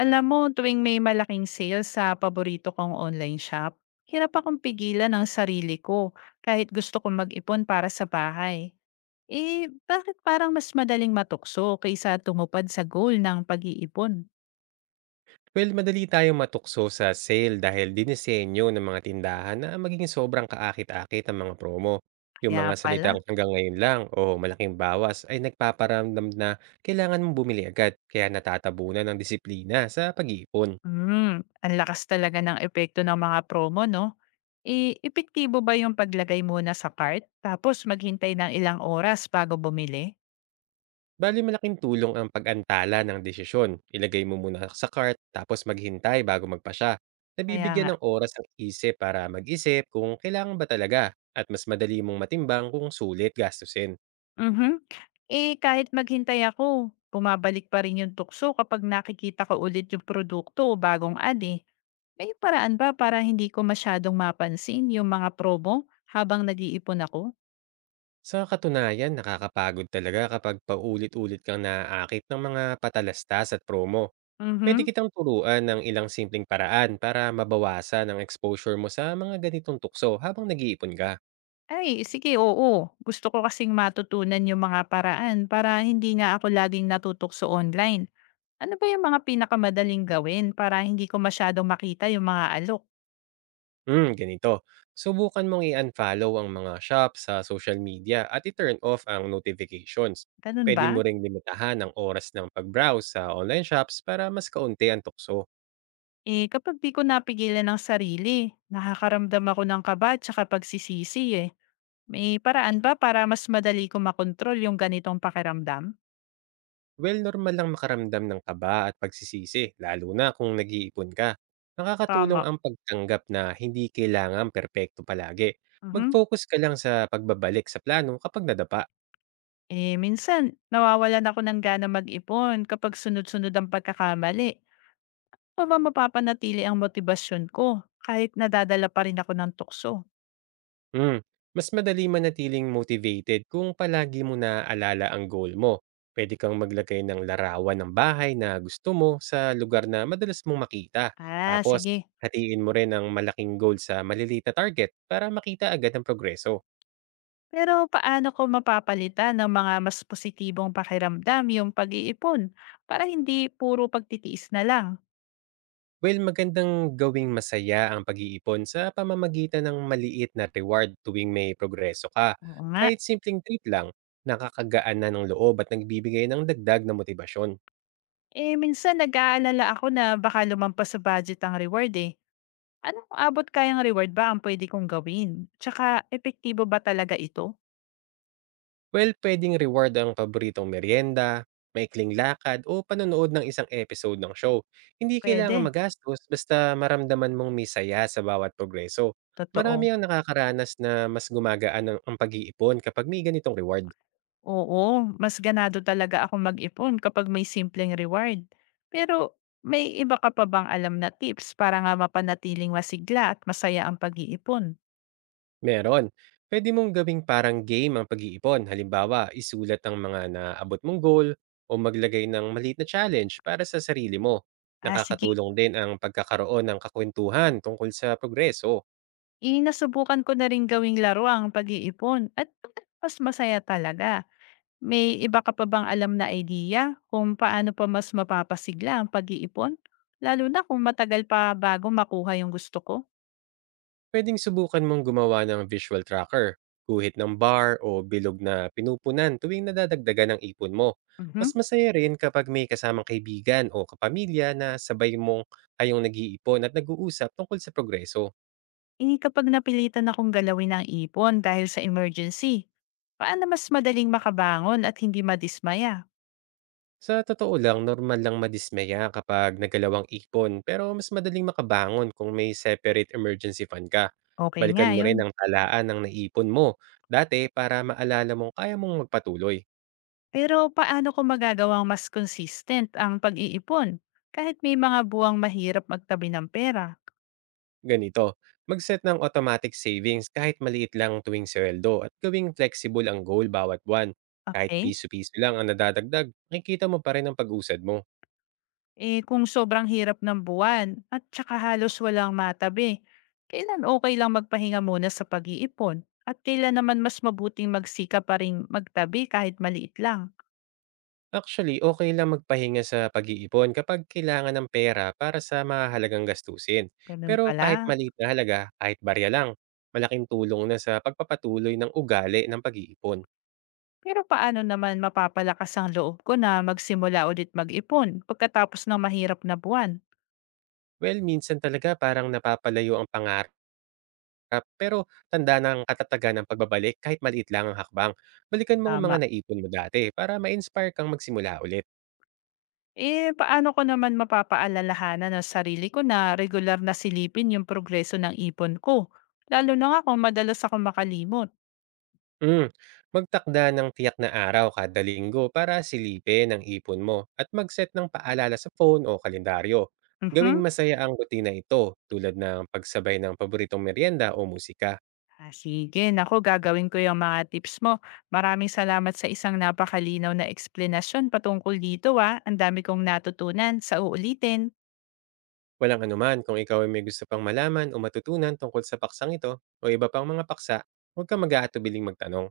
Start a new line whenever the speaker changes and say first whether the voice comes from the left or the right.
left: Alam mo, tuwing may malaking sale sa paborito kong online shop, hirap akong pigilan ang sarili ko kahit gusto kong mag-ipon para sa bahay. Eh, bakit parang mas madaling matukso kaysa tumupad sa goal ng pag-iipon?
right: Well, madali tayong matukso sa sale dahil dinisenyo ng mga tindahan na maging sobrang kaakit-akit ang mga promo. Yung
left: Kaya
right: mga salitang
left: pala.
right: hanggang ngayon lang o malaking bawas ay nagpaparamdam na kailangan mong bumili agad kaya natatabunan ng disiplina sa pag-iipon.
left: Hmm, ang lakas talaga ng epekto ng mga promo, no? Eh, epektibo ba yung paglagay muna sa cart tapos maghintay ng ilang oras bago bumili?
right: Bali malaking tulong ang pag-antala ng desisyon. Ilagay mo muna sa cart tapos maghintay bago magpasya.
left: Kaya nga.
right: Nabibigyan ng oras ang isip para mag-isip kung kailangan ba talaga at mas madali mong matimbang kung sulit gastusin.
left: Mhm. Eh, kahit maghintay ako, bumabalik pa rin yung tukso kapag nakikita ko ulit yung produkto o bagong ad eh. May paraan ba para hindi ko masyadong mapansin yung mga promo habang nag-iipon ako?
right: Sa katunayan, nakakapagod talaga kapag paulit-ulit kang naaakit ng mga patalastas at promo. Pwede
left: Mhm.
right: kitang turuan ng ilang simpleng paraan para mabawasan ang exposure mo sa mga ganitong tukso habang nag-iipon ka.
left: Ay, sige, oo. Gusto ko kasing matutunan yung mga paraan para hindi nga ako laging natutokso online. Ano ba yung mga pinakamadaling gawin para hindi ko masyadong makita yung mga alok?
right: Hmm, ganito. Subukan mong i-unfollow ang mga shop sa social media at i-turn off ang notifications.
left: Ganun
right: Pwede
left: ba?
right: mo ring limitahan ang oras ng pag-browse sa online shops para mas kaunti ang tukso.
left: Eh, kapag di ko napigilan ng sarili, nakakaramdam ako ng kaba at saka pagsisisi eh. May paraan ba para mas madali ko makontrol yung ganitong pakiramdam?
right: Well, normal lang makaramdam ng kaba at pagsisisi, lalo na kung nag-iipon ka. Nakakatulong
left: Tama.
right: ang pagtanggap na hindi kailangan perpekto palagi.
left: Mhm.
right: Mag-focus ka lang sa pagbabalik sa plano kapag nadapa.
left: Eh, minsan, nawawalan ako ng gana mag-ipon kapag sunod-sunod ang pagkakamali. O ba mapapanatili ang motibasyon ko kahit nadadala pa rin ako ng tukso?
right: Hmm. Mas madali manatiling motivated kung palagi mo na alala ang goal mo. Pwede kang maglagay ng larawan ng bahay na gusto mo sa lugar na madalas mong makita.
left: Ah,
right: Tapos,
left: sige.
right: hatiin mo rin ang malaking goal sa maliliit na target para makita agad ang progreso.
left: Pero paano ko mapapalitan ng mga mas positibong pakiramdam yung pag-iipon para hindi puro pagtitiis na lang?
right: Well, magandang gawing masaya ang pag-iipon sa pamamagitan ng maliit na reward tuwing may progreso ka.
left: Oo nga.
right: Kahit simpleng treat lang, nakakagaan na ng loob at nagbibigay ng dagdag na motibasyon.
left: Eh, minsan nag-aalala ako na baka lumampas sa budget ang reward eh. Anong abot kayang reward ba ang pwede kong gawin? Tsaka, epektibo ba talaga ito?
right: Well, pwedeng reward ang paboritong merienda, maikling lakad o panonood ng isang episode ng show. Hindi
left: Pwede.
right: kailangan magastos basta maramdaman mong may saya sa bawat progreso. Marami
left: Totoo.
right: ang nakakaranas na mas gumagaan ang pag-iipon kapag may ganitong reward.
left: Oo, mas ganado talaga ako mag-ipon kapag may simpleng reward. Pero, may iba ka pa bang alam na tips para nga mapanatiling masigla at masaya ang pag-iipon?
right: Meron. Pwede mong gawing parang game ang pag-iipon. Halimbawa, isulat ang mga naabot mong goal o maglagay ng maliit na challenge para sa sarili mo.
left: Ah, sige.
right: Nakakatulong din ang pagkakaroon ng kakwentuhan tungkol sa progreso.
left: Inasubukan ko na rin gawing laro ang pag-iipon at mas masaya talaga. May iba ka pa bang alam na idea kung paano pa mas mapapasigla ang pag-iipon? Lalo na kung matagal pa bago makuha yung gusto ko?
right: Pwedeng subukan mong gumawa ng visual tracker, guhit ng bar o bilog na pinupunan tuwing nadadagdagan ng ipon mo.
left: Mhm.
right: Mas masaya rin kapag may kasamang kaibigan o kapamilya na sabay mong kayong nag-iipon at nag-uusap tungkol sa progreso.
left: Eh kapag napilitan akong galawin ang ipon dahil sa emergency, paano mas madaling makabangon at hindi madismaya?
right: Sa totoo lang, normal lang madismaya kapag nagalaw ang ipon pero mas madaling makabangon kung may separate emergency fund ka.
left: Okay nga
right: Balikan mo
left: yun.
right: rin ang talaan ng naipon mo dati para maalala mong kaya mong magpatuloy.
left: Pero paano ko magagawang mas consistent ang pag-iipon kahit may mga buwang mahirap magtabi ng pera?
right: Ganito, mag-set ng automatic savings kahit maliit lang tuwing sweldo at gawing flexible ang goal bawat buwan. Kahit
left: Okay?
right: piso-piso lang ang nadadagdag, makikita mo pa rin ang pag-usad mo.
left: Eh, kung sobrang hirap ng buwan at tsaka halos walang matabi, kailan okay lang magpahinga muna sa pag-iipon? At kailan naman mas mabuting magsika pa rin magtabi kahit maliit lang?
right: Actually, okay lang magpahinga sa pag-iipon kapag kailangan ng pera para sa mahalagang gastusin.
left: Ganun
right: Pero kahit
left: pala.
right: maliit na halaga, kahit barya lang, malaking tulong na sa pagpapatuloy ng ugali ng pag-iipon.
left: Pero paano naman mapapalakas ang loob ko na magsimula ulit mag-ipon pagkatapos ng mahirap na buwan?
right: Well, minsan talaga parang napapalayo ang pangarap, pero tanda ng katatagan ng pagbabalik kahit maliit lang ang hakbang. Balikan mo ang
left: Tama.
right: mga naipon mo dati para ma-inspire kang magsimula ulit.
left: Eh, paano ko naman mapapaalalahanan ang sarili ko na regular na silipin yung progreso ng ipon ko? Lalo na nga kung madalas ako makalimot.
right: Mm. Magtakda ng tiyak na araw kada linggo para silipin ang ipon mo at mag-set ng paalala sa phone o kalendaryo. Gawing
left: Mhm.
right: masaya ang rutina ito tulad ng pagsabay ng paboritong merienda o musika.
left: Ah, sige, naku gagawin ko yung mga tips mo. Maraming salamat sa isang napakalinaw na eksplanasyon patungkol dito ah. Ang dami kong natutunan. Sa uulitin.
right: Walang anuman kung ikaw ay may gusto pang malaman o matutunan tungkol sa paksang ito o iba pang mga paksa, huwag ka mag-aatubiling magtanong.